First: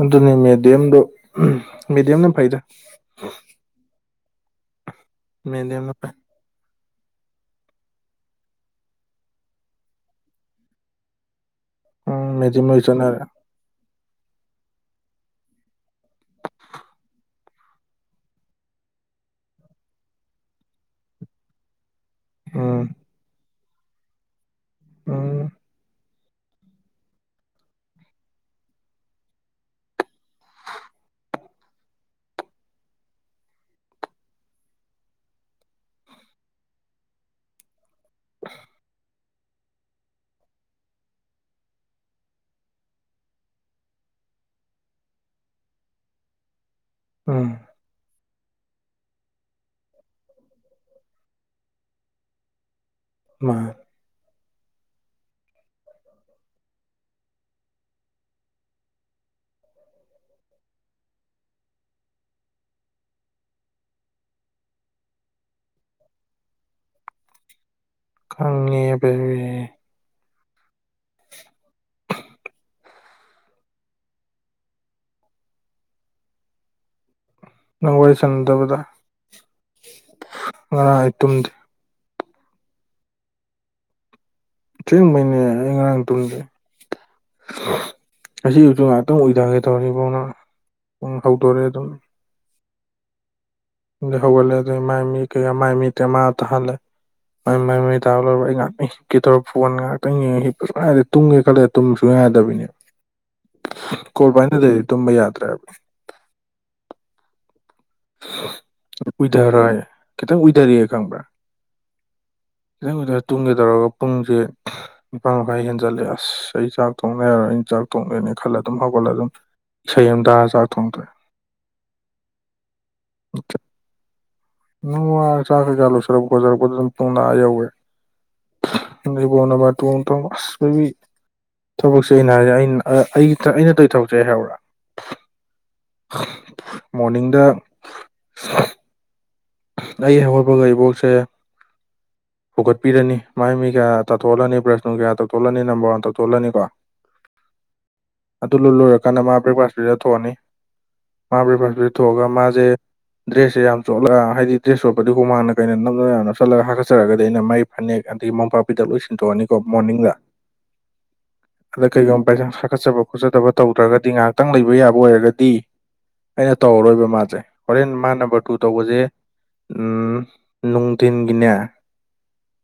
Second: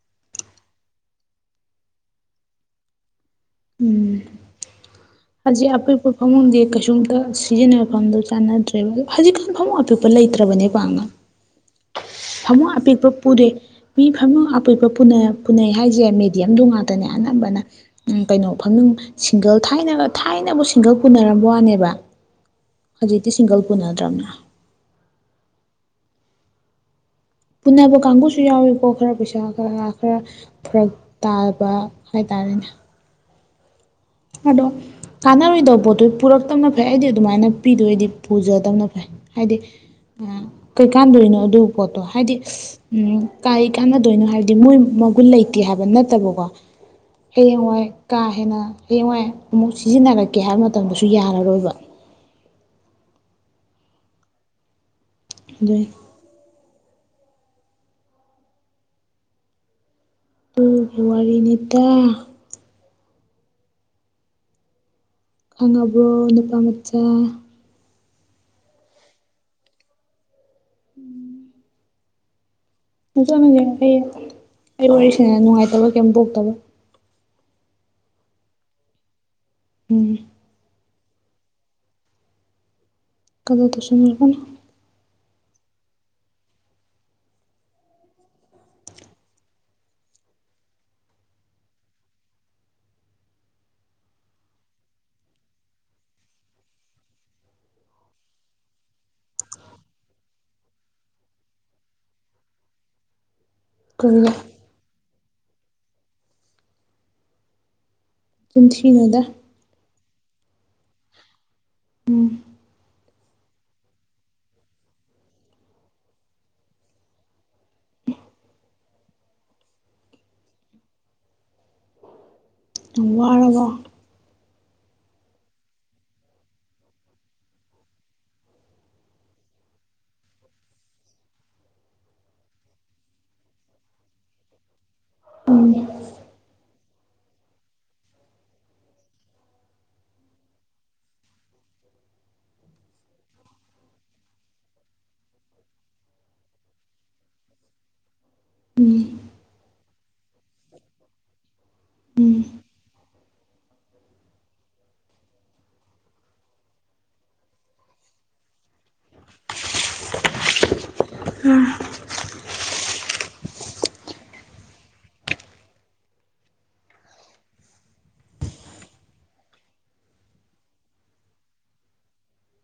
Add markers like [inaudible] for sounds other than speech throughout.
ꯑꯗꯨꯅꯤ ꯃꯦꯗꯤꯌꯝꯗꯣ ꯃꯦꯗꯤꯌꯝꯅ ꯐꯩꯗ ꯎꯝ ꯍꯧꯖꯤ ꯃꯦꯗꯤꯌꯝꯅ ꯑꯣꯏ ꯄ ꯐꯩ ꯐꯃꯗ ꯀꯩꯁꯨꯝꯇ ꯁꯤꯖꯤꯟꯅꯕꯐꯝꯗꯣ ꯆꯥꯟꯅꯗ꯭ꯔꯦꯕ ꯍꯧꯖꯤꯛꯀꯥꯟ ꯃꯃꯨꯡ ꯑꯄꯤꯛꯄ ꯂꯩꯇ꯭ꯔꯕꯅꯦꯕꯥꯅ ꯎꯝ ꯃꯦꯗꯤꯌꯝ ꯐꯃꯨꯡ ꯂꯣꯏ ꯑꯄꯤꯛꯄ ꯆꯠꯅꯔꯦ ꯄꯨꯗꯦ ꯃꯤ ꯐꯃꯨꯡ ꯑꯄꯤꯛꯄ ꯄꯨꯅꯩ ꯍꯥꯏꯁꯦ ꯃꯦꯗꯤꯌꯝꯗꯣ ꯉꯥꯛꯇꯅꯦ ꯑꯅꯝꯕꯅ ꯀꯩꯅꯣ ꯐꯃꯨꯡ ꯁꯤꯡꯒꯜ ꯊꯥꯏꯅ ꯊꯥꯏꯅꯕꯨ ꯁꯤꯡꯒꯜ ꯄꯨꯅꯔꯝꯕ ꯋꯥꯅꯦꯕ ꯎꯝ ꯍꯧꯖꯤꯛꯇꯤ ꯁꯤꯡꯒꯜ ꯄꯨꯅꯗ꯭ꯔꯝꯅ ꯑꯝ ꯄꯨꯅꯕ ꯀꯥꯡꯕꯨꯁꯨ ꯌꯥꯎꯋꯀꯣ ꯈꯔ ꯄꯩꯁꯥ ꯈꯔ ꯈꯔ ꯐꯔꯛ ꯇꯥꯕ ꯍꯥꯏꯇꯥꯔꯦ ꯑ ꯑꯗꯨꯅꯦ ꯑꯗꯣ ꯀꯥꯟꯅꯔꯣꯏꯗꯕ ꯄꯣꯠꯇꯨ ꯄꯨꯔꯛꯇꯕꯅ ꯐꯩ ꯑꯩꯗꯤ ꯑꯗꯨꯃꯥꯏꯅ ꯄꯤꯗꯣꯏꯗꯤ ꯄꯨꯖꯗꯕꯅ ꯐꯩ ꯍꯥꯏꯗꯤ ꯀꯩꯀꯥꯟꯗꯣꯏꯅꯣ ꯑꯗꯨ ꯄꯣꯠꯇꯣ ꯍꯥꯏꯗꯤ ꯎꯝ ꯀꯥꯏ ꯀꯥꯟꯅꯗꯣꯏꯅꯣ ꯍꯥꯏꯕꯗꯤ ꯃꯣꯏ ꯃꯒꯨꯟ ꯂꯩꯇꯦ ꯍꯥꯏꯕ ꯅꯠꯇꯕꯀꯣ ꯎꯝ ꯍꯌꯦꯡꯋꯥꯏ ꯀꯥ ꯍꯦꯟꯅ ꯍꯌꯦꯡꯋꯥꯏ ꯑꯃꯨꯛ ꯁꯤꯖꯤꯟꯅꯔꯛꯀꯦ ꯍꯥꯏꯕ ꯃꯇꯝꯗꯁꯨ ꯌꯥꯔꯔꯣꯏꯕ ꯃꯥ ꯂꯩꯣꯏ ꯇꯨ ꯐꯦꯋꯥꯔꯤꯅꯤꯇꯥ ꯈꯪꯉꯕꯣꯛ ꯅꯨꯄꯥ ꯃꯆꯥ ꯈꯉꯤ ꯄ [unintelligible] ꯅ ꯆꯠꯅꯁꯦ ꯑꯩ ꯑꯩ ꯋꯥꯔꯤꯁꯤꯅ ꯅꯨꯡꯉꯥꯏꯇꯕ ꯀꯔꯤꯝ ꯄꯣꯛꯇꯕ ꯅꯪ ꯋꯥꯔꯤ ꯁꯅꯗꯕꯗ ꯎꯝ ꯉꯔꯥꯡ ꯑꯩ ꯇꯨꯝꯗꯦ ꯀꯗꯣ ꯇꯁꯔꯕꯅ ꯆꯨꯝꯕꯅꯦ ꯑꯩ ꯉꯔꯥꯡ ꯇꯨꯡꯗꯦ ꯉ ꯌꯁꯨ ꯉꯥꯏꯍꯥꯛꯇꯪ ꯑꯣꯏꯏꯊꯒꯦ ꯇꯧꯔꯅꯤ ꯐꯧꯅ ꯄꯨꯡ ꯍꯧꯗꯣꯔꯦ ꯑꯗꯨꯝ ꯍꯣꯒꯦ ꯑꯗꯨ ꯃꯥꯏꯃꯤ ꯀꯩꯌꯥ ꯃꯥꯏꯃꯤ ꯇ ꯃꯥꯥ ꯇꯍꯦ ꯃ ꯃꯥꯏ ꯃꯩ ꯇꯥꯕ ꯂ ꯑꯩ ꯉꯍꯥꯛꯧꯔ ꯐꯣꯟ ꯉꯥꯛꯇꯪꯔꯗꯤ ꯇꯨꯝꯒꯦ ꯈꯜꯂꯦꯨꯝꯁꯨ ꯍꯗꯕꯅꯤ ꯀꯔꯤꯗ ꯀꯣꯕꯥꯅꯗꯤꯦ ꯇꯨꯝꯕ ꯌꯥꯗ꯭ꯔꯦ ꯍꯥꯏꯕꯅꯦ ꯆꯤꯟꯊꯤꯅꯨꯗ ꯎꯏꯗꯔꯥꯏ ꯀꯈꯤꯇꯪ ꯎꯏꯙꯔ ꯀꯪꯥ ꯏꯊꯪ ꯈꯨꯊ ꯇꯨꯡꯒꯦ ꯇꯧꯔꯒ ꯄꯨꯡꯁꯦ ꯅꯤꯄꯥꯜ ꯃꯈꯥꯏ ꯍꯦꯟꯖꯜꯂꯦ ꯑꯁ ꯑꯩ ꯆꯥꯛ ꯊꯣꯡꯅꯩꯔꯣꯏ ꯆꯥꯛ ꯊꯣꯡꯡꯂꯦꯅꯤ ꯈꯜꯂ ꯑꯗꯨꯝ ꯍꯧꯒꯠꯂ ꯑꯗꯨꯝ ꯏꯁꯩ ꯑꯃꯝꯗꯥ ꯆꯥꯛ ꯊꯣꯡꯗ꯭ꯔꯦ ꯋꯥꯔꯕꯣ ꯅ ꯆꯥꯀ ꯆꯂꯨ ꯁꯔꯒꯖꯔ ꯇꯨꯅ ꯌꯥꯎ ꯕꯅ ꯇ ꯇꯁ ꯊꯕꯛꯁꯦ ꯑꯩꯅ ꯍꯥꯏꯁꯦ ꯑꯩꯅ ꯑꯩꯅ ꯇꯧ ꯊꯕꯛꯁꯦ ꯍꯥꯏꯕ꯭ꯔꯥ ꯃꯣꯔꯅꯤꯡꯗ ꯑꯩ ꯍꯧꯒꯣꯏꯕ ꯂꯕꯣꯛꯁꯦ ꯍꯧꯒꯠꯄꯤꯔꯅꯤ ꯃꯥꯏ ꯃꯤ ꯀꯌꯥ ꯇꯥꯊꯣꯛꯍꯜꯂꯅꯤ ꯕ꯭ꯔꯁꯅꯅꯨꯡ ꯀꯌꯥ ꯇꯧꯊꯣꯛꯜꯂꯅꯤ ꯅꯝꯕꯔ ꯋꯥꯟ ꯇꯥꯊꯣꯛꯍꯜꯂꯅꯤꯀꯣ [unintelligible] ꯑꯗꯨ ꯂꯣꯏꯔꯀꯥꯟꯗ ꯎꯝ ꯃꯥ ꯕ꯭ꯔꯦꯛꯐꯥꯁꯇꯗ ꯊꯣꯛꯑꯅꯤ ꯃꯥ ꯕ꯭ꯔꯦꯛꯐꯥꯁꯇꯗ ꯊꯣꯛꯑꯒ ꯃꯥꯁꯦ ꯗ꯭ꯔꯦꯁꯁꯦ ꯌꯥꯝ ꯆꯣꯠꯂꯒ ꯍꯥꯏꯗꯤ ꯗ꯭ꯔꯦꯁ ꯁꯣꯠꯄ ꯑꯗꯨ ꯍꯣꯡꯃꯥꯡꯅ ꯀꯩꯅ ꯅꯞꯅ ꯅꯞ ꯆꯠꯂꯒ ꯍꯥꯀꯠꯆꯔꯒꯗꯤ ꯑꯩꯅ ꯃꯩ ꯐꯅꯦꯛ ꯑꯗꯒꯤ ꯃꯝꯄꯥꯛꯄꯤꯗ ꯂꯣꯏꯁꯤꯟꯣꯛꯑꯅꯤ ꯅꯤꯀꯣ ꯃꯣꯔꯅꯤꯡꯗ ꯎꯝ ꯑꯗ ꯀꯩꯒꯨꯝꯕ ꯄꯩꯁꯥ ꯁꯥꯒꯠꯆꯕ ꯈꯣꯠꯆꯗꯕ ꯇꯧꯗ꯭ꯔꯒꯗꯤ ꯉꯥꯏꯍꯥꯛꯇꯪ ꯂꯩꯕ ꯌꯥꯕ ꯑꯣꯏꯔꯒꯗꯤ ꯑꯩꯅ ꯇꯧꯔꯔꯣꯏꯕ ꯃꯥꯁꯦ ꯍꯣꯔꯦꯟ ꯃꯥ ꯅꯝꯕꯔ ꯇꯨ ꯇꯧꯕꯁꯦ ꯅꯨꯡꯇꯤꯟꯒꯤꯅꯦꯌꯥ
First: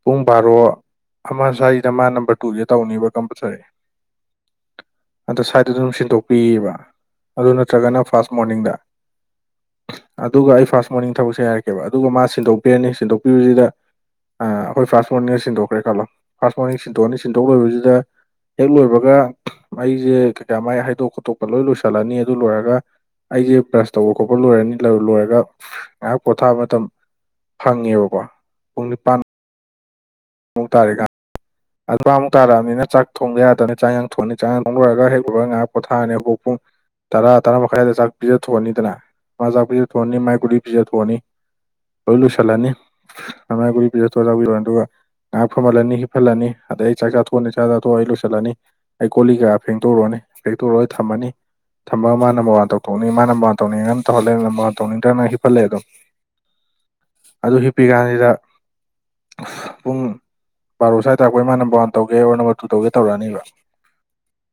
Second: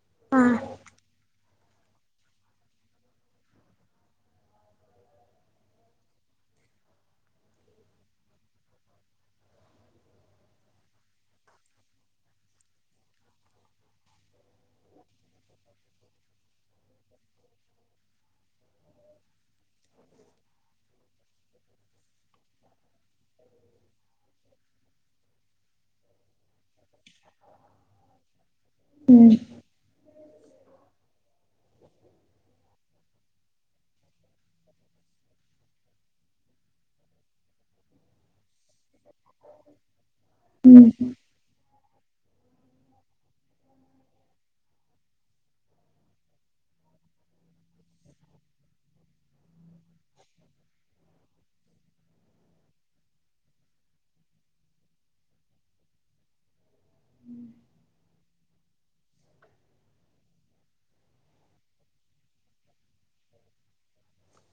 ꯄꯨꯡ ꯕꯥꯔꯣ ꯑꯃ ꯁ꯭ꯋꯥꯏꯗ ꯃꯥ ꯅꯝꯕꯔ ꯇꯨꯒꯤ ꯇꯧꯅꯤꯕ ꯀꯝꯄꯜꯁꯔꯤ ꯑꯗꯣ ꯁ꯭ꯋꯥꯏꯗ ꯑꯗꯨꯝ ꯁꯤꯟꯗꯣꯛꯄꯤꯌꯦꯕ ꯑꯗꯨ ꯅꯠꯇ꯭ꯔꯒꯅ ꯐꯥꯔꯁ ꯃꯣꯔꯅꯤꯡꯗ ꯑꯗꯨꯒ ꯑꯩ ꯐꯥꯔꯁ ꯃꯣꯔꯅꯤꯡ ꯊꯕꯛꯁꯦ ꯍꯥꯏꯔꯛꯀꯦꯕ ꯑꯗꯨꯒ ꯃꯥ ꯁꯤꯟꯗꯣꯛꯄꯤꯔꯅꯤ ꯁꯤꯟꯗꯣꯛꯄꯤꯕꯁꯤꯗ ꯑꯩꯈꯣꯏ ꯐꯥꯔꯥꯁꯁ ꯃꯣꯔꯅꯤꯡꯗ ꯁꯤꯟꯗꯣꯛꯈ꯭ꯔꯦ ꯈꯜꯂꯣ ꯐꯥꯔꯥꯁꯁ ꯃꯣꯔꯅꯤꯡ ꯁꯤꯟꯗꯣꯛꯑꯅꯤ ꯁꯤꯟꯗꯣꯛ ꯂꯣꯏꯕꯁꯤꯗ ꯍꯦꯛ ꯂꯣꯏꯕꯒ ꯑꯩꯁꯦ ꯀꯩꯀꯥ ꯃꯥꯏ ꯍꯥꯏꯗꯣꯛ ꯈꯣꯠꯇꯣꯛꯄ ꯂꯣꯏ ꯂꯣꯏꯁꯤꯜꯂꯅꯤ ꯑꯗꯨ ꯂꯣꯏꯔꯒ ꯑꯩꯁꯦ ꯄ꯭ꯔꯁ ꯇꯧꯕ ꯈꯣꯠꯄ ꯂꯣꯏꯔꯅꯤ ꯂꯣꯏꯔꯒ ꯉꯥꯏꯍꯥꯛ ꯄꯣꯊꯥꯕ ꯃꯇꯝ ꯐꯪꯉꯦꯕꯀꯣ ꯄꯨꯡ ꯅꯤꯄꯥꯟ ꯃ ꯇꯥꯔꯦꯒ ꯑꯗꯨꯄꯥ ꯑꯃꯨꯛ ꯇꯥꯔꯛꯑꯕꯅꯤꯅ ꯆꯥꯛ ꯊꯣꯡꯕ ꯌꯥꯗꯅ ꯆꯥꯛ ꯌꯦꯡ ꯊꯣꯡꯅꯤ ꯆꯥꯛ ꯊꯣꯡꯅꯔꯨꯔꯒ ꯍꯦꯛꯂꯨꯔꯒ ꯉꯥꯏꯍꯥꯛ ꯄꯣꯊꯥꯔꯅꯤ ꯍꯨꯛ ꯄꯨꯡ ꯇꯔꯥꯔꯥ ꯃꯈꯥꯏꯗ ꯆꯥꯛ ꯄꯤꯖ ꯊ ꯊꯣꯛꯑꯅꯤꯗꯅ ꯃꯖꯥꯛ ꯄꯤꯖ ꯊ ꯊꯣꯛꯑꯅꯤ ꯃꯥꯏ ꯨꯂꯤ ꯄꯤꯖ ꯊ ꯎꯝ ꯊꯣꯛꯑꯅꯤ ꯂꯣꯏ ꯂꯨꯁꯜꯂꯅꯤ ꯁꯃꯥꯏꯒꯨꯔꯤ ꯄꯖ ꯌꯥꯎꯤꯔꯣ ꯑꯗꯨꯒ ꯉꯥꯏꯍꯥꯛ ꯐꯝꯍꯜꯂꯅꯤ ꯍꯤꯞꯍꯜꯂꯅꯤ ꯑꯗꯩ ꯑꯩ ꯆꯥꯛ ꯆꯥꯊꯣꯛꯑꯅꯤ ꯆꯥꯛ ꯆꯥꯊꯣꯛ ꯑꯩ ꯂꯨꯁꯤꯜꯂꯅꯤ ꯑꯩ ꯀꯣꯂꯤ ꯀꯀ ꯐꯦꯡꯗꯣꯛꯎꯅꯤ ꯐꯦꯡꯇꯣꯛꯣꯔꯒ ꯑꯩ ꯊꯝꯃꯅꯤ ꯊꯝꯕ ꯃꯥꯅ ꯃ ꯇꯧꯊꯣꯛꯅꯤꯡ ꯃꯥꯅ ꯃ ꯇꯧꯅꯤꯡꯉꯅ ꯇꯧꯍꯜꯂꯦꯅ ꯇꯧꯅꯤꯡꯗ꯭ꯔ ꯅꯅ ꯍꯤꯞꯍꯜꯂꯦ ꯑꯗꯣ ꯑꯗꯨ ꯍꯤꯄꯤꯒꯅꯤꯗ ꯄꯨꯡ ꯕꯥꯔꯣ ꯁ꯭ꯋꯥꯏ ꯑꯗ ꯑꯩꯈꯣꯏ ꯃꯥ ꯅꯝꯕꯔ ꯋꯥꯟ ꯇꯧꯒꯦ ꯑꯣꯔ ꯅꯝꯕꯔ ꯇꯨ ꯇꯧꯒꯦ ꯇꯧꯔꯛꯑꯅꯤꯕ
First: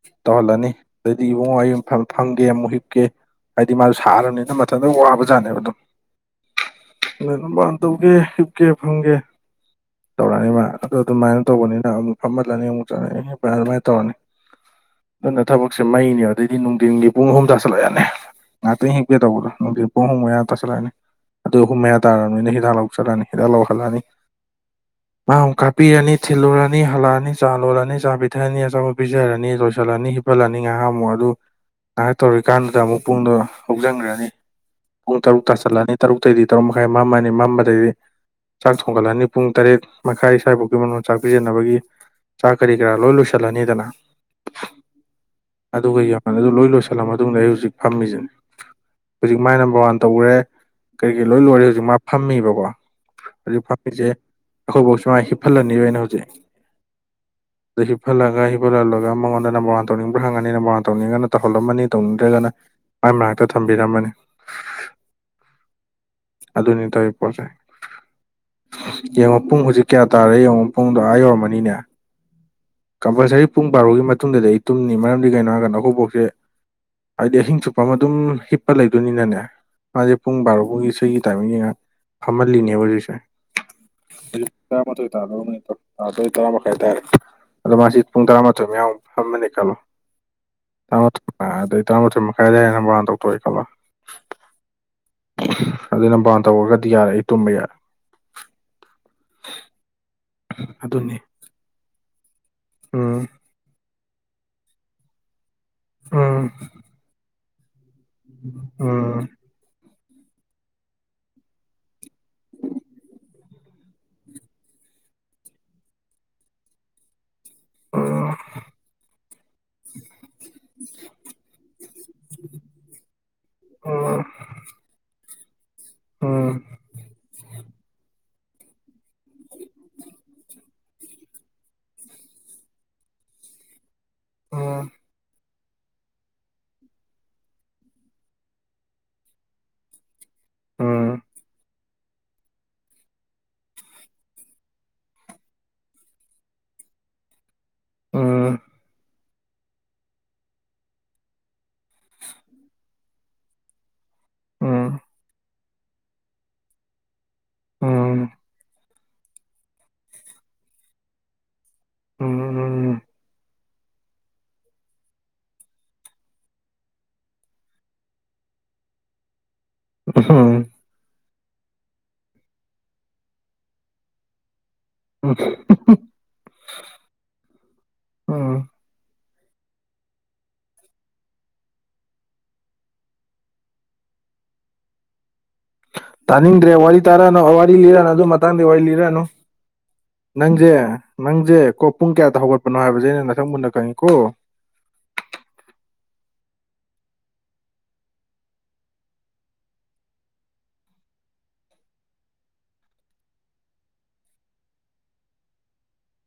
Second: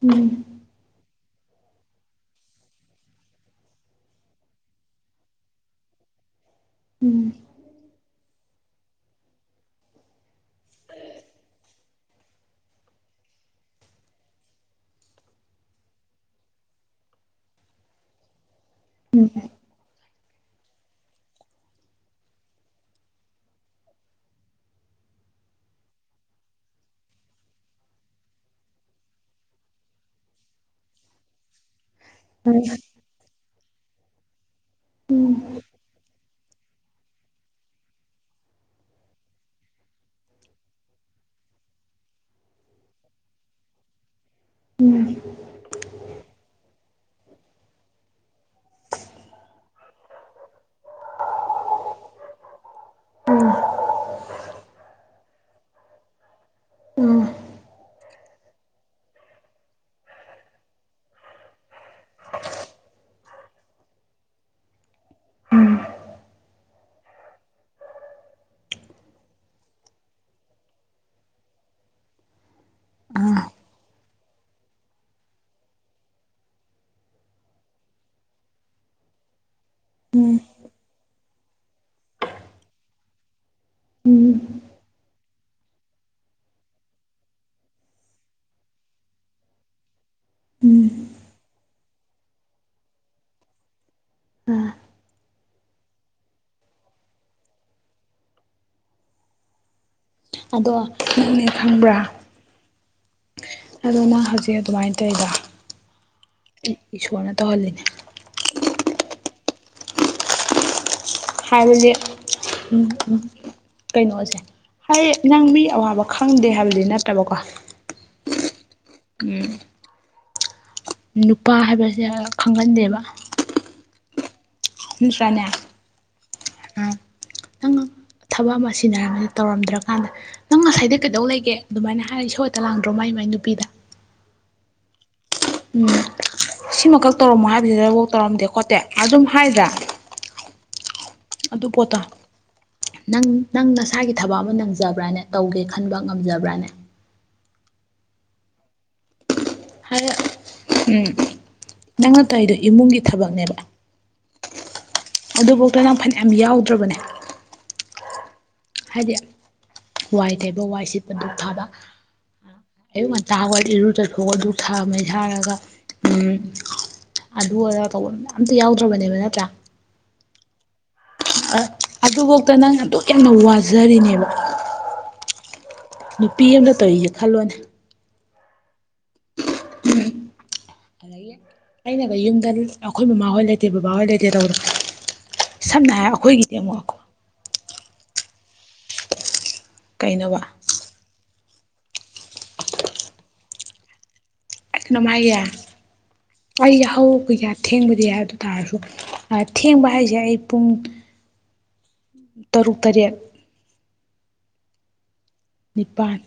ꯎꯝ ꯇꯧꯍꯜꯂꯅꯤ ꯑꯗꯗꯤ ꯏꯕꯨꯡꯉꯌ ꯃꯐ ꯐꯪꯒꯦ ꯑꯃꯨꯛ ꯍꯤꯞꯀꯦ ꯍꯥꯏꯗꯤ ꯃꯥꯁꯨ ꯁꯥꯔꯕꯅꯤꯅ ꯃꯊꯟꯇ ꯋꯥꯕꯖꯥꯠꯅꯦꯕ ꯑꯗꯨꯝ ꯎꯝ ꯇ ꯈꯪꯒꯦ ꯍꯤꯞꯀꯦ ꯐꯪꯒꯦ ꯇꯧꯔꯛꯑꯅꯤ ꯃꯥ ꯑꯗꯨꯗꯣ ꯑꯗꯨꯃꯥꯏꯅ ꯇꯧꯕꯅꯤꯅ ꯑꯃꯨꯛ ꯐꯝꯍꯠꯂꯅꯤ ꯑꯃꯨꯛ ꯆꯠꯂꯅꯤ ꯑꯗꯨꯃꯅ ꯇꯧꯔꯅꯤ ꯑꯗꯨꯅ ꯊꯕꯛꯁꯦ ꯃꯩꯅꯦ ꯑꯗꯩꯗꯤ ꯅꯨꯡꯊꯤꯟꯒꯤ ꯄꯨꯡ ꯑꯍꯨꯝ ꯇꯥꯥꯁꯜꯂꯛ ꯌꯥꯅꯤ ꯉꯥꯛꯇ ꯍꯦꯛꯀꯦ ꯇꯧꯕ꯭ꯔꯣꯅꯨꯡꯗꯤꯠ ꯄꯨꯡꯍꯣꯡ ꯃꯌꯥꯗ ꯇꯥꯁꯤꯜꯂꯛꯑꯅꯤ ꯑꯗꯨ ꯑꯍꯨꯝ ꯃꯌꯥ ꯇꯥꯔꯕꯔꯕꯅꯤꯣꯏꯅ ꯍꯤꯗꯥꯛ ꯂꯧ ꯆꯠꯂꯛꯑꯅꯤ ꯍꯤꯗꯥꯛ ꯂꯧꯍꯜꯂꯛꯑꯅꯤ ꯑ ꯀꯥꯄ ꯌꯥꯅꯤ ꯊꯤꯜꯂꯨꯔꯅꯤ ꯍꯜꯂꯛꯑꯅꯤ ꯆꯥ ꯂꯣꯜꯂꯅꯤ ꯆꯥ ꯄꯤꯊꯛꯑꯅꯤ ꯑꯆꯥꯧꯕꯠ ꯄꯤꯖꯔꯅꯤ ꯂꯣꯏꯁꯤꯜꯂꯅꯤ ꯍꯤꯄꯜꯂꯅꯤ ꯉꯥꯏꯍꯥꯃꯨꯛ ꯑꯗꯨ ꯑꯗꯨ ꯉꯥꯏꯍꯥꯛ ꯇꯧꯔꯤ ꯎꯝ ꯀꯥꯟꯗꯨꯗ ꯑꯃꯨꯛ ꯄꯨꯡꯗꯣ ꯍꯧꯖꯤꯟꯈ꯭ꯔꯅꯤ ꯄꯨꯡ ꯇꯔꯨꯛ ꯇꯥꯁꯤꯜꯂꯅꯤ ꯇꯔꯨꯛ ꯑꯇꯩꯗꯤ ꯇꯔꯨꯛ ꯃꯈꯥꯏ ꯃꯝꯃꯅꯤ ꯃꯝꯕꯗꯩꯗꯤ ꯆꯥꯛ ꯊꯣꯡꯒꯠꯂꯅꯤ ꯄꯨꯡ ꯇꯔꯦꯠ ꯃꯈꯥꯏ ꯁ꯭ꯋꯥꯏꯐꯥꯎꯒꯤ ꯃꯅꯨꯡꯗ ꯆꯥꯛ ꯄꯤꯖꯕꯒꯤ ꯆꯥꯛ ꯀꯔꯤ ꯀꯔꯥ ꯂꯣꯏ ꯂꯣꯏꯁꯤꯜꯂꯅꯤꯗꯅ ꯎꯝ ꯑꯗꯨꯒ ꯌꯦꯡꯉꯣ ꯑꯗꯨ ꯂꯣꯏ ꯂꯣꯏꯁꯤꯜꯂ ꯃꯇꯨꯡꯗ ꯑꯩ ꯍꯧꯖꯤꯛ ꯐꯝꯃꯤꯁꯤꯅꯤ ꯍꯧꯖꯤꯛ ꯃꯥꯥꯏ ꯅꯝꯕꯔ ꯋꯥꯟ ꯇꯧꯈ꯭ꯔꯦ ꯀꯔꯤ ꯀꯔꯤ ꯂꯣꯏ ꯂꯣꯏꯔꯦ ꯍꯧꯖꯤꯛ ꯃꯥ ꯐꯝꯃꯤꯕꯀꯣ ꯍꯧꯥꯃꯤꯁꯦ ꯑꯩꯈꯣꯏꯐꯧ ꯁꯨꯃꯥꯏ ꯍꯤꯞꯐꯜꯂꯅꯤꯕ ꯑꯅ ꯍꯧꯖꯤꯛ ꯑꯥ ꯑꯗ ꯍꯤꯞꯐꯜꯂꯒ ꯍꯞꯐꯠꯍꯜꯂ ꯃꯉꯣꯟꯗ ꯅꯝꯕꯔ ꯋꯥꯥꯟ ꯇꯧꯅꯤꯡꯕ꯭ꯔꯥ ꯍꯪꯉꯅꯤ ꯅꯝꯕꯔ ꯋꯥꯥꯟ ꯇꯧꯅꯤꯡꯉꯅ ꯇꯧꯍꯜꯂꯝꯃꯅꯤ ꯇꯧꯅꯤꯡꯗ꯭ꯔꯒꯅ ꯃꯥꯏ ꯃꯅꯥꯛꯇ ꯊꯝꯕꯤꯔꯝꯃꯅꯤ ꯍꯝ ꯑꯙꯅꯤ ꯇꯩ ꯄꯔꯦ ꯌꯦꯡꯉꯣ ꯄꯨꯡ ꯍꯧꯖꯤꯛ ꯀꯌꯥ ꯇꯥꯔꯦ ꯌꯦꯡꯉꯣ ꯄꯨꯡ ꯑ ꯌꯧꯔꯝꯃꯅꯤꯅꯦ ꯑꯥ ꯀꯝꯄꯜꯁꯔꯤ ꯄꯨꯡ ꯕꯥꯔꯣꯒꯤ ꯃꯇꯨꯡꯗꯗꯤ ꯑꯩ ꯇꯨꯝꯅꯤ ꯃꯔꯝꯗꯤ ꯀꯩꯅꯣ ꯍꯥꯏꯔꯀꯥꯟꯗ ꯑꯩꯈꯕꯣꯛꯁꯦ ꯍꯥꯏꯗꯤ ꯑꯍꯤꯡ ꯆꯨꯞꯄ ꯑꯃ ꯑꯗꯨꯝ ꯍꯤꯞꯄ ꯂꯩꯗꯣꯏꯅꯤꯅꯅꯦ ꯃꯥꯁꯦ ꯄꯨꯡ ꯕꯥꯔꯣ ꯐꯥꯎꯒꯤ ꯏꯁꯩꯒꯤ ꯇꯥꯏꯃꯤꯡꯁ ꯐꯝꯍꯜꯂꯤꯅꯦꯕ ꯍꯧꯖꯤꯛꯁꯦ ꯎꯝ ꯑꯗꯨ ꯀ ꯃꯊ ꯇ ꯑ ꯇꯔꯥ ꯃꯈꯥꯏ ꯍꯥꯏꯇꯥꯔꯦ ꯑꯗꯣ ꯃꯥꯁꯤ ꯄꯨꯡ ꯇꯔꯥꯃꯥꯊꯣꯏ ꯃꯌꯥꯝ ꯐꯝꯃꯅꯤ ꯈꯜꯂꯣ ꯎꯝ ꯇꯔꯥꯃꯥꯊꯣꯏ ꯑꯗꯩ ꯇꯔꯥꯃꯥꯊꯣꯏ ꯃꯈꯥꯏꯗꯩꯅ ꯃꯔꯥꯟ ꯇꯧꯊꯣꯛꯑꯦ ꯈꯜꯂꯣ ꯎ ꯑꯗꯨꯅ ꯕꯥꯟ ꯇꯧꯔꯒꯗꯤ ꯌꯥꯔꯦ ꯑꯩ ꯇꯨꯝꯕ ꯌꯥꯔꯦ [unintelligible] ꯑꯗꯣ ꯑꯗꯨꯅꯤ ꯅꯪꯅꯦ ꯈꯪꯕ꯭ꯔꯥ ꯎꯝ ꯑꯗꯨ ꯅꯪ ꯍꯧꯖꯤꯛ ꯑꯗꯨꯃꯥꯏꯅ ꯇꯧꯗ ꯎꯝ ꯏꯁꯣꯔꯅ ꯇꯧꯍꯜꯂꯤꯅꯦ ꯎꯝ ꯍꯥꯏꯕꯁ ꯎꯝ ꯎꯝ ꯀꯩꯅꯣꯁꯦ ꯍꯥꯏ ꯅꯪ ꯃꯤ ꯑꯋꯥꯕ ꯈꯪꯗꯦ ꯍꯥꯏꯕꯗꯤ ꯅꯠꯇꯕꯀꯣ ꯎꯝ ꯎꯝ ꯅꯨꯄꯥ ꯍꯥꯏꯕꯁꯦ ꯈꯪꯍꯟꯗꯦꯕ ꯎꯝ ꯎꯝ ꯎꯝ ꯎꯝ ꯎꯝ ꯎꯝ ꯣ ꯊꯕꯛ ꯑꯃ ꯁꯤꯟꯅꯔꯝꯅꯤ ꯇꯧꯔꯝꯗ꯭ꯔꯀꯥꯟꯗ ꯅꯪ ꯉꯁꯥꯏꯗ ꯀꯩꯗꯧ ꯂꯩꯒꯦ ꯑꯗꯨꯃꯥꯏꯅ ꯍꯥꯏꯔꯒ ꯏꯁꯣꯔꯠꯇ ꯂꯥꯡꯗ꯭ꯔꯣ ꯃꯥꯏ ꯃꯥꯏ ꯅꯨꯄꯤꯗ ꯑ ꯎꯝ ꯁꯤꯃꯈꯛ ꯇꯧꯔꯝꯃꯣ ꯍꯥꯏꯕꯁꯤꯗꯐꯥꯎ ꯇꯧꯔꯝꯗꯦ ꯈꯣꯠꯇꯦ ꯑꯗꯨꯝ ꯍꯥꯏꯗ꯭ꯔꯥ ꯑꯗꯨ ꯄꯣꯠꯇ [unintelligible] ꯅꯪ ꯅꯪ ꯅꯁꯥꯒꯤ ꯊꯕꯛ ꯑꯃ ꯅꯪꯖꯕ꯭ꯔꯥꯅꯦ ꯇꯧꯒꯦ ꯈꯟꯕ ꯉꯝꯖꯕ꯭ꯔꯥꯅꯦ ꯍꯥꯏ ꯎꯝ ꯅꯪ ꯑꯇꯥꯏꯗꯣ ꯏꯃꯨꯡꯒꯤ ꯊꯕꯛꯅꯦꯕ ꯑꯝ ꯑꯗꯨꯐꯥꯎꯗꯣ ꯅꯪ ꯐꯅ ꯌꯥꯝ ꯌꯥꯎꯗ꯭ꯔꯕꯅꯦ ꯑ ꯍꯥꯏꯗꯤ ꯋꯥꯏ ꯊꯩꯕ ꯋꯥꯏꯁꯤ ꯄꯟꯗꯨ ꯊꯥꯕ ꯎꯝ ꯎꯝ ꯑꯌꯨꯛ ꯉꯟꯇꯥ ꯍꯧꯒꯠ ꯏꯔꯨ ꯆꯠꯐꯣꯛ ꯑꯗꯨ ꯊꯥꯃꯦꯩ ꯍꯥꯏꯔꯒ ꯎꯝ ꯑꯗꯨ ꯑꯗꯥ ꯇꯧꯕ ꯑꯝꯇ ꯌꯥꯎꯗ꯭ꯔꯕꯅꯦꯕ ꯅꯠꯇ꯭ꯔꯥ ꯎꯝ ꯑꯗꯨꯐꯧꯗ ꯅꯪ ꯑꯗꯨꯛ ꯌꯥꯝꯅ ꯋꯥꯖꯔꯤꯅꯦꯕ ꯎꯝ ꯅꯨꯄꯤ ꯑꯃꯗ ꯇꯧꯔꯤꯁꯦ ꯈꯜꯂꯣꯅꯦ ꯎꯝ ꯑꯗꯒꯤ ꯑꯩꯅꯒ ꯌꯨꯝꯗ ꯑꯩꯈꯣꯏ ꯃꯃꯥꯍꯣꯏ ꯂꯩꯇꯦ ꯕꯕꯥꯍꯣꯏ ꯂꯩꯇꯦ ꯇꯧꯕꯗ ꯇꯅꯤꯡꯗ꯭ꯔꯦ ꯋꯥꯔꯤ ꯇꯔ ꯋꯥꯔꯤ ꯂꯤꯔ ꯅ ꯑꯗꯨ ꯃꯇꯥꯡꯗꯤ ꯑꯣꯏꯏ ꯂꯤꯔꯅꯨ ꯀꯩꯅꯣꯕ ꯅꯪꯁꯦ ꯅꯪꯁꯦ ꯀꯣ ꯄꯨꯡ ꯀꯌꯥꯗ ꯍꯧꯒꯠꯄꯅꯣ ꯍꯥꯏꯕꯁꯦ ꯑꯩꯅ ꯅꯊꯪ ꯃꯨꯟꯅ ꯈꯪꯉꯤꯀꯣ ꯑꯦꯅꯃꯥꯏꯦ ꯑꯩ ꯌꯥꯍꯧ ꯀꯩ ꯀꯥ ꯊꯦꯡꯕꯗꯤ ꯍꯥꯏ ꯑꯗꯨ ꯇꯥꯔꯁꯨ ꯊꯦꯡꯕ ꯍꯥꯏꯁꯦ ꯑꯩ ꯄꯨꯡ [unintelligible] ꯇꯔꯨꯛ ꯇꯔꯦꯠ ꯅꯤꯄꯥꯥꯟ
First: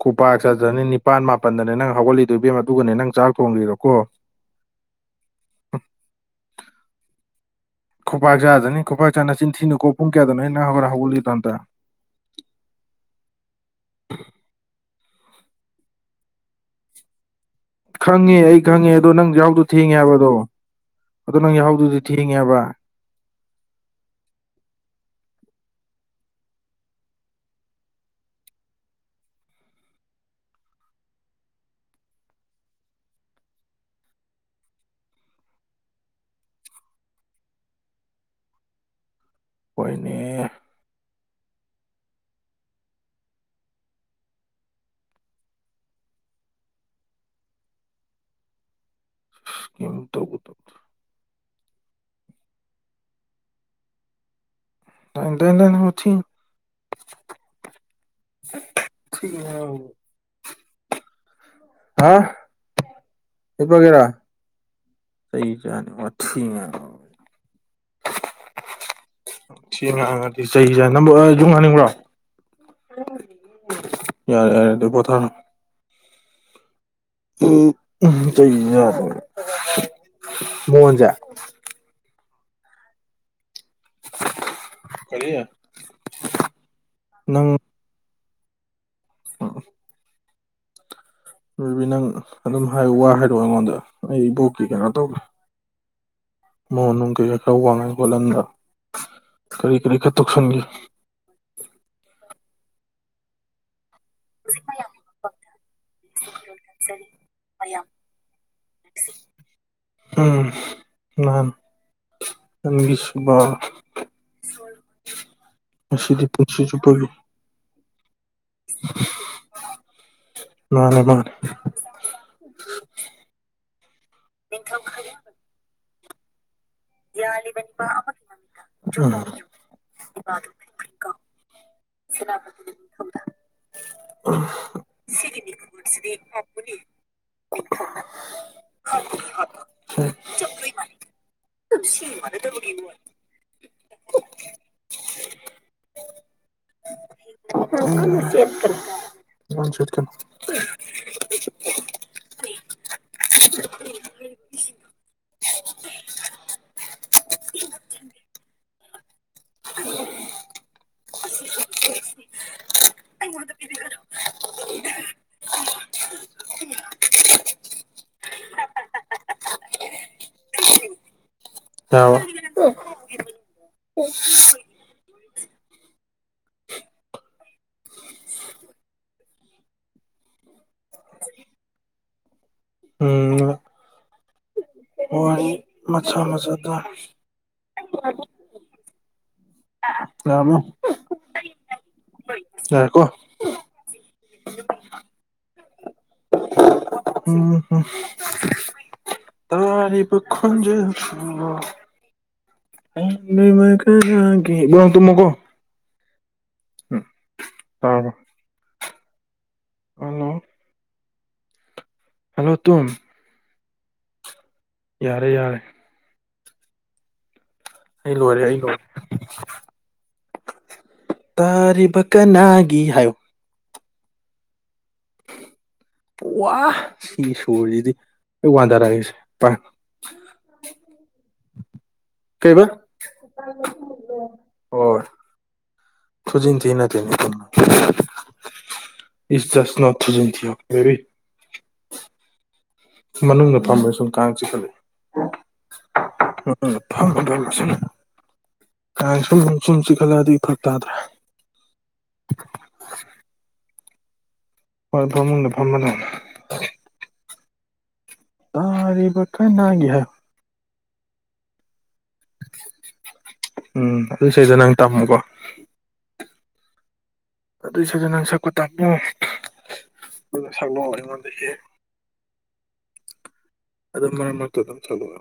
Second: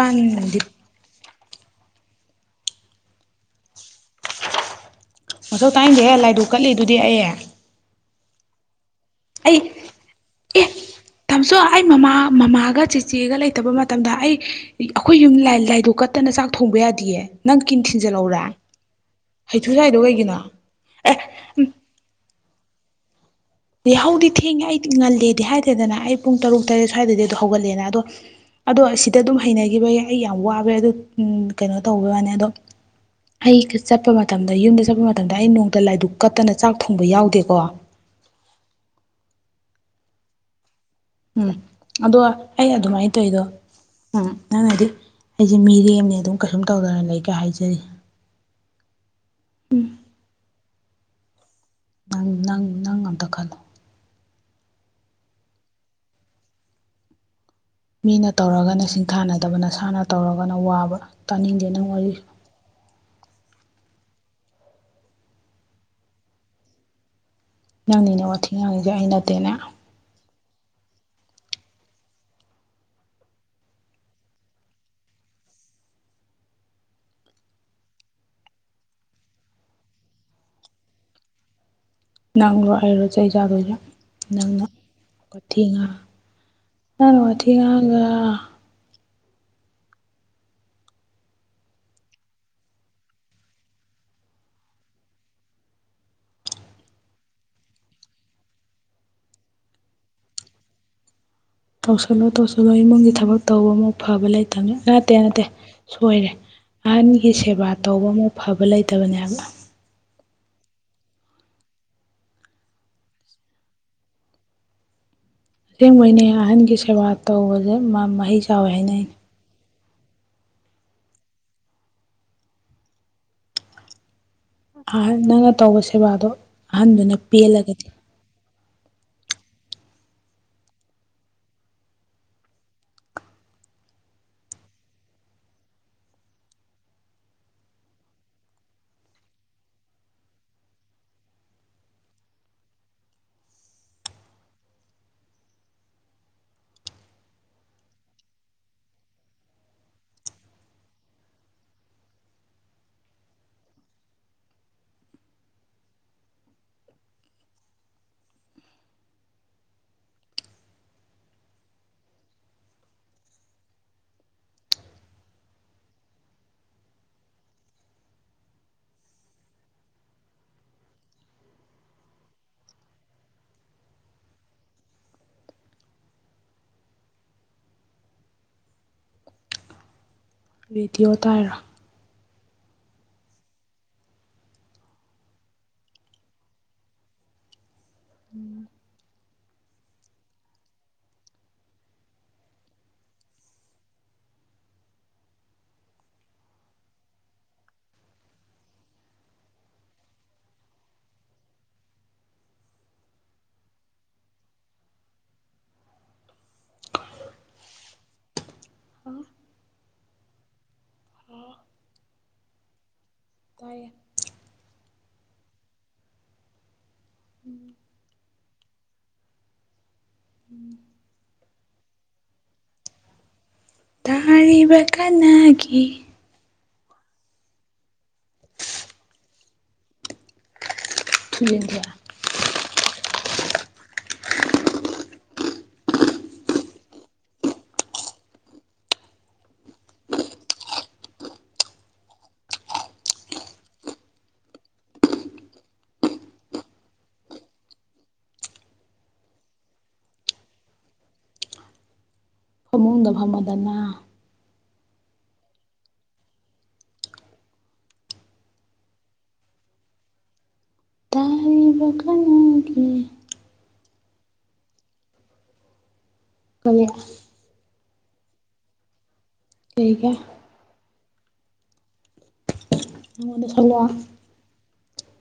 ꯈꯨꯄꯥꯛ ꯆꯥꯖꯅꯤ ꯅꯤꯄꯟ ꯃꯥ ꯃꯥꯄꯟꯗꯅꯦ ꯅꯪ ꯍꯧꯒꯠꯂꯤꯗꯣ ꯏꯕꯦꯝꯃꯥ ꯑꯗꯨꯒꯅꯦ ꯅꯪ ꯆꯥꯛ ꯊꯣꯡꯒꯔ꯭ꯤꯗꯣ ꯀꯣ ꯃꯊꯧ ꯇꯥꯏꯅꯤꯡꯗꯦꯍꯦ ꯂꯥꯏ ꯗꯨꯛ ꯀꯠꯂꯤꯗꯨꯗꯤ ꯑꯩ ꯈꯨꯄꯛ ꯆꯖꯅꯤ ꯑꯩ ꯑꯦ ꯍꯧꯒꯠꯂꯤꯗꯣ ꯑꯝꯇ ꯇꯝꯆꯧ ꯑꯩ ꯃꯃꯥ ꯃꯃꯥꯒ ꯆꯤꯆꯦꯒ ꯂꯩꯇꯕ ꯃꯥ ꯃꯇꯝꯗ ꯑꯩ ꯑꯩꯈꯣꯏ ꯌꯨꯝ ꯂꯥꯏꯗꯨꯛ ꯀꯠꯇꯅ ꯆꯥꯛ ꯊꯣꯡꯕ ꯌꯥꯗꯤꯌꯦ ꯅꯪ ꯀꯤꯟ ꯈꯪꯉꯦ ꯊꯤꯟꯖꯜꯍꯧꯔꯥ ꯑꯩ ꯈꯪꯉꯦ ꯑꯗꯣ ꯅꯪ ꯌꯥꯍꯥꯎꯗꯣ ꯍꯩꯊꯨ ꯊꯦꯡꯉꯦ ꯁꯥꯏꯗꯣ ꯍꯥꯏꯕ ꯑꯗꯣ ꯀꯩꯒꯤꯅꯣ ꯑꯗꯣ ꯅꯪ ꯌꯥꯍꯧꯗꯨꯗꯤ ꯊꯦꯡꯒꯦ ꯍꯥꯏꯕꯥ ꯑꯦ ꯍꯧꯗꯤ ꯊꯦꯡꯉꯦ ꯑꯩ ꯉꯜꯂꯦꯗꯤ ꯍꯥꯏꯗꯦꯗꯅ ꯑꯩ ꯄꯨꯡ ꯇꯔꯨꯛ ꯇꯔꯦꯠ ꯁ꯭ꯋꯥꯏꯗꯗꯤ ꯑꯗꯨꯝ ꯍꯧꯒꯠꯂꯦꯅ ꯑꯗꯣ ꯑꯗꯣ ꯁꯤꯗ ꯑꯗꯨꯝ ꯍꯩꯅꯈꯤꯕꯩ ꯑꯩ ꯌꯥꯝ ꯋꯥꯕꯅꯤ ꯑ ꯀꯩꯅꯣ ꯇꯧꯕ ꯋꯥꯅꯤ ꯑꯗꯣ ꯑꯩ ꯆꯠꯄ ꯃꯇꯝꯗ ꯌꯨꯝꯗ ꯆꯠꯄ ꯃꯇꯝꯗ ꯑꯩ ꯅꯣꯡꯇ ꯂꯥꯏꯗꯨꯛ ꯀꯠꯇꯅ ꯆꯥꯛ ꯊꯣꯡꯕ ꯌꯥꯎꯗꯦꯀꯣ [unintelligible] ꯍꯣꯏꯅꯦ ꯎꯝ ꯑꯗꯣ ꯑꯩ ꯑꯗꯨꯃꯥꯏꯅ ꯇꯧꯔꯤꯗꯣ ꯎꯝ ꯅꯪꯅꯗꯤ ꯑꯩꯁꯦ ꯃꯤꯔꯦꯝꯅꯦ ꯑꯗꯨꯝ ꯀꯩꯁꯨꯝ ꯇꯧꯗꯅ ꯂꯩꯒꯥ ꯍꯥꯏꯖꯔꯤ ꯀꯦꯝ ꯇꯧꯕꯨ ꯇꯧꯕꯔꯣ ꯅꯪ ꯅꯪ ꯅꯪ ꯑꯃꯇꯥ ꯈꯜꯂꯣ ꯇꯥꯏꯗꯦ ꯇꯥꯏꯗꯦ ꯋꯥꯊꯤꯅꯦ ꯃꯤꯅ ꯇꯧꯔꯒꯅ ꯁꯤꯡꯊꯥꯅꯗꯕ ꯅꯁꯥꯅ ꯇꯧꯔꯒꯅ ꯋꯥꯕ ꯇꯥꯅꯤꯡꯗꯦ ꯅꯪ ꯋꯥꯔꯤ ꯍꯥ ꯍꯤꯞꯄꯒꯦꯔꯥ ꯆꯩ ꯆꯥꯅꯤ ꯋꯥꯊꯤ ꯉꯥꯡꯕꯥ ꯅꯪꯅꯤꯅꯦ ꯋꯥꯊꯤ ꯉꯥꯡꯉꯤꯁꯦ ꯑꯩ ꯅꯠꯇꯦꯅꯦ ꯊꯤ ꯉꯥꯡꯉꯗꯤ ꯆꯩ ꯆꯥꯅꯤ ꯅꯪꯕꯨ ꯌꯨꯡ ꯍꯟꯅꯤꯡꯕꯔꯣ ꯌꯥꯔꯦ ꯌꯥꯔꯦ ꯑꯗꯨ ꯄꯣꯊꯥꯔꯣ꯫ ꯎꯝ ꯆꯩ ꯆꯥꯗꯣꯏꯅꯦ ꯃꯣꯟꯁꯦ ꯅꯪꯔꯣ ꯑꯩꯔꯣ ꯆꯩ ꯆꯥꯗꯣꯏꯖ ꯅꯪꯅ ꯀꯔꯤ ꯋꯥꯊꯤ ꯉꯪꯒꯥꯒꯥ ꯑ ꯔꯕꯤ ꯅꯪ ꯑꯗꯨꯝ ꯍꯥꯏ ꯋꯥ ꯍꯥꯏꯇꯥꯛꯑꯣ ꯑꯩꯉꯣꯟꯗ ꯑꯩ ꯏꯕꯣꯛꯀꯤ ꯀꯩꯅꯣ ꯇꯧꯒꯦ ꯃꯣꯍꯅꯣꯡꯒꯤ ꯆ ꯋꯥꯉꯥꯡ ꯒꯣꯂꯟꯗ ꯀꯔꯤ ꯀꯔꯤ ꯈꯔꯥ ꯇꯧꯁꯤꯟ ꯒꯦ ꯇꯧꯁꯜꯂꯣ ꯇꯧꯁꯤꯜꯂꯣ ꯏꯃꯨꯡꯒꯤ ꯊꯕꯛ ꯇꯧꯕ ꯃꯨꯛ ꯐꯕ ꯂꯩꯇꯕꯅꯦ ꯅꯠꯇꯦ ꯅꯠꯇꯦ ꯁꯣꯏꯔꯦ ꯑꯍꯟꯒꯤ ꯁꯦꯕꯥ ꯇꯧꯕ ꯃꯨꯛ ꯐꯕ ꯂꯩꯇꯕꯅꯦꯕ ꯎꯝ ꯅꯥꯟ ꯅꯟꯕꯤꯁꯕ ꯑꯁꯦꯡꯕꯩ ꯅꯦ ꯄꯨꯟꯁꯤ ꯑꯍꯟꯒꯤ ꯆꯨꯞꯄꯒꯤ ꯁꯦꯕꯥ ꯇꯧꯕꯁꯦ ꯃꯍꯩ ꯆꯥꯎꯋꯦ ꯍꯥꯏꯅꯩꯩꯅ ꯃꯥꯅꯦ ꯃꯥꯅꯦ ꯑꯍꯟ ꯅꯪꯅ ꯇꯧꯕ ꯁꯦꯕꯥꯗꯣ ꯑꯍꯟꯗꯨꯅ ꯄꯦꯜꯂꯒꯗꯤ [unintelligible] ꯁꯤꯒꯤꯁꯤꯗꯤꯄꯅꯤ ꯊ ꯆ [unintelligible] [unintelligible] ꯆꯠ [unintelligible] [unintelligible] [unintelligible] ꯑꯩ ꯃꯗ ꯄꯗꯒꯔ [unintelligible] [unintelligible] ꯑ ꯔꯦꯗꯤꯑꯣ ꯇꯔ ꯎꯝ ꯍ ꯃꯆꯥꯥ ꯃꯆꯥꯆꯥꯗ ꯔꯃꯣ ꯌꯥ ꯀꯣ [unintelligible] ꯎꯝ ꯍꯝ ꯇ ꯏꯄ ꯃ ꯀ ꯇꯃꯒꯣ ꯎꯝ ꯇꯔꯕ ꯍꯂꯣ ꯍꯜꯂꯣ ꯇꯨꯡꯨꯝ ꯇꯦ ꯌꯥꯔꯦ ꯌꯥꯔꯦ ꯎꯝ ꯑꯩ ꯂꯣꯏꯔꯦ ꯑꯩ ꯂꯣꯏꯔꯦ ꯎꯝ ꯇꯥꯔꯤꯕ ꯀꯅꯥꯒꯤ ꯍꯥꯏꯌꯨ ꯇꯥꯔꯔꯤꯕ ꯀꯥꯟꯅꯥꯒꯤ ꯋꯥ ꯁꯤ ꯁꯨꯔꯁꯤꯗꯤ ꯑꯩ ꯋꯥꯟꯗꯔꯒꯁꯦ ꯊꯂꯕꯤꯦ ꯀꯩꯕ ꯈꯣꯖꯤꯟꯊꯦ ꯅꯠꯇꯤ ꯅꯤꯡ ꯄꯨ ꯏꯁ ꯁꯅ ꯊꯖꯤꯟꯊꯣ ꯐꯦꯕꯤ ꯃꯅꯨꯡꯗ ꯐꯝꯕ ꯁ ꯀꯥꯡ ꯆ ꯐꯜꯂꯤ ꯎꯝ ꯐꯪꯉ ꯐ ꯁꯤ ꯀꯥꯏ ꯁꯨꯝ ꯁꯨꯝ ꯁꯨꯝꯁꯤ ꯈꯠꯂꯑꯗꯤ ꯐꯛ ꯇꯥꯗ꯭ꯔꯦ ꯐꯃꯨꯡꯗ ꯐꯝꯃꯗꯅ ꯍꯣꯏ ꯭ꯔꯝꯃꯂ ꯐ꯭ꯔꯝꯃ ꯂ ꯇꯥꯔꯤꯕ ꯀꯥꯏꯅꯒꯦ ꯇꯥꯔꯤꯕ ꯀꯅꯥꯒꯤ ꯎꯝ ꯑꯗꯨ ꯁꯗ ꯅꯪ ꯇꯝꯃꯨꯀꯣ ꯀꯉ ꯑꯗꯨꯏꯁꯨꯗ ꯅꯪ ꯁꯛꯄꯨ ꯇꯥꯕꯤꯌꯣ ꯀꯩꯒꯤ ꯑꯗꯨꯅ ꯁꯛꯂꯣꯑꯣ ꯑꯩꯉꯣꯟꯗꯒꯤ ꯅꯟꯅ ꯁꯜꯣ ꯃꯔꯛꯇ ꯑꯗꯨꯝ ꯁꯛꯂꯛꯑꯣ